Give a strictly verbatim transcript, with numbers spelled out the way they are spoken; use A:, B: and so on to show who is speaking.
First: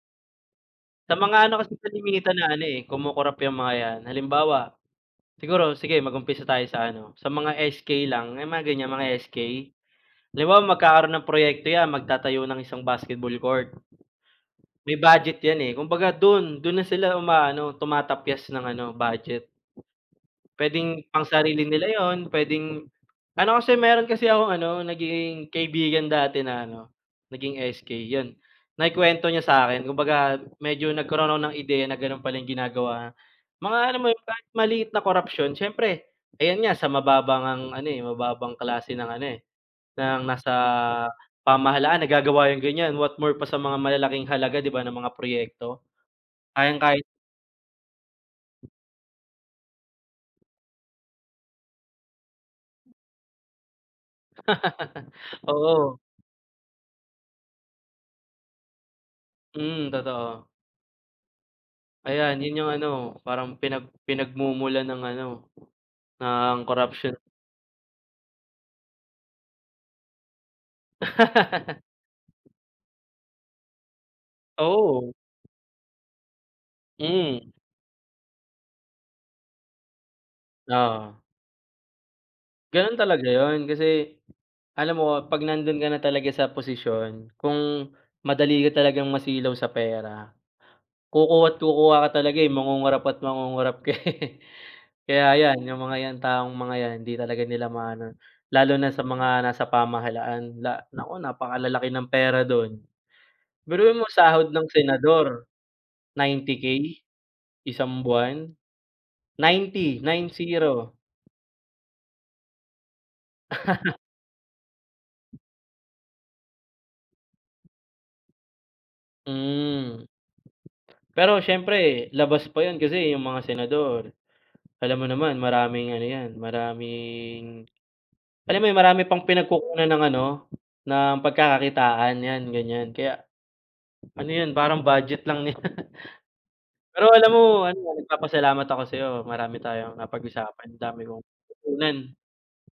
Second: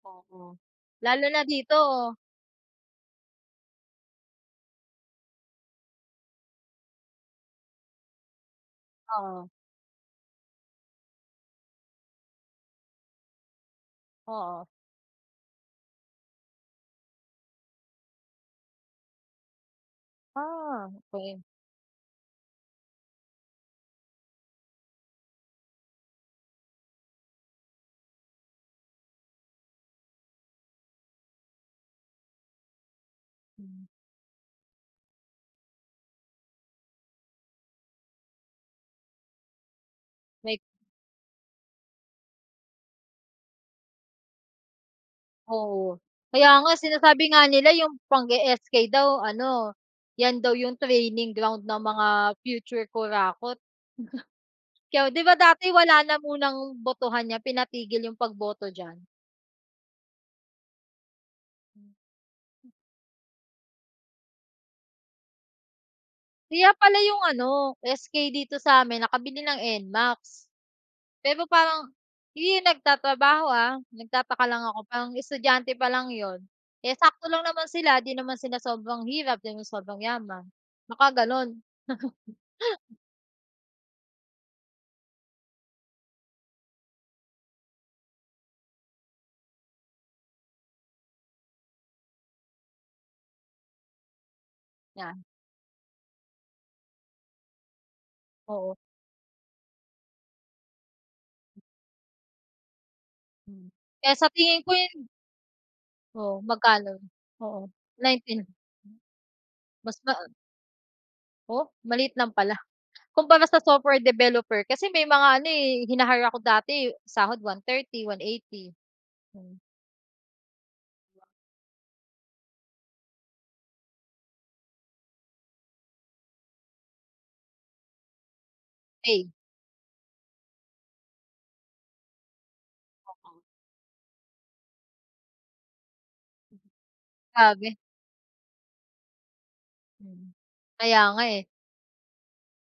A: Oo,
B: Sa
A: lalo na
B: mga ano kasi
A: dito.
B: kalimitan na ano kumukurap 'yong mga 'yan halimbawa siguro sige mag-umpisa tayo sa ano sa mga S-K lang may mga ganyan mga S-K
A: Oo.
B: 'di ba magkakaroon ng proyekto 'yan magtatayo ng isang basketball court,
A: Oo.
B: may budget 'yan kumbaga do'n do'n na sila umaano tumatapyas ng ano budget.
A: Ah,
B: Pwedeng
A: okey.
B: pangsarili nila yun pwedeng ano kasi meron kasi akong ano naging kaibigan dati na ano naging S-K yun naikwento niya sakin kumbaga medyo nagkaroon ng ideya na ganon pala yung ginagawa mga
A: Mhm.
B: ano mo yung kahit maliit na korapsyon syempre ayan nga sa mababang ngang ano eh mababang klase ng ano eh ng nasa
A: Wait
B: pamahalaan nagagawa yung ganyan what more pa sa mga malalaking halaga di ba ng mga proyekto,
A: Oo, kaya nga
B: kayang kaya
A: sinasabi nga nila yung pag-e-S-K daw ano yan daw yung training ground ng mga future kurakot. Pero di ba dati
B: Oo.
A: wala na munang botohan niya pinatigil yung pagboto diyan.
B: Hmm, totoo. Ayan yun yung ano parang pinag pinagmumulan ng ano ng
A: Kaya pala
B: corruption.
A: yung ano S-K dito samin nakabili ng N-MAX. Pero parang hindi yun nagtatrabaho ah nagtataka lang ako
B: Oo.
A: parang estudyante pa lang 'yon eh sakto lang
B: Hmm.
A: naman sila 'di naman sila sobrang hirap di naman sobrang yaman baka
B: Oo.
A: gano'n.
B: Ganon talaga yun kasi alam mo pag nandun ka na talaga sa posisyon, kung madali ka talagang masilaw sa pera, kukuha't kukuha ka talaga eh mangungurap at mangungurap ka eh
A: Yeah.
B: kaya yan, yung mga taong mga yan hindi talaga nila maano lalo
A: Oo.
B: na sa mga nasa pamahalaan la naku napakalalaki ng pera dun
A: Mm,
B: biruin mo
A: kaya sa
B: sahod
A: tingin
B: ng
A: ko yun
B: senador,
A: Oo,
B: ninety K
A: magkano? Oo
B: isang
A: nineteen.
B: buwan,
A: Mas
B: ninety
A: ma
B: nine zero.
A: Oh, maliit lang pala, kumpara sa software developer kasi may mga ano eh hinahire ako dati sahod one thirty, one eighty.
B: Hmm. Pero syempre labas pa yun kasi yung mga senador, alam mo naman maraming ano yan maraming alam mo yun marami pang
A: Paid.
B: pinagkukunan ng ano ng pagkakakitaan yan ganyan kaya, ano yun parang budget lang nila, pero alam mo
A: Sabi.
B: ano nagpapasalamat ako sa'yo marami tayong
A: Hmm,
B: napag-usapan ang dami
A: kaya
B: kong
A: nga eh.
B: natutunan.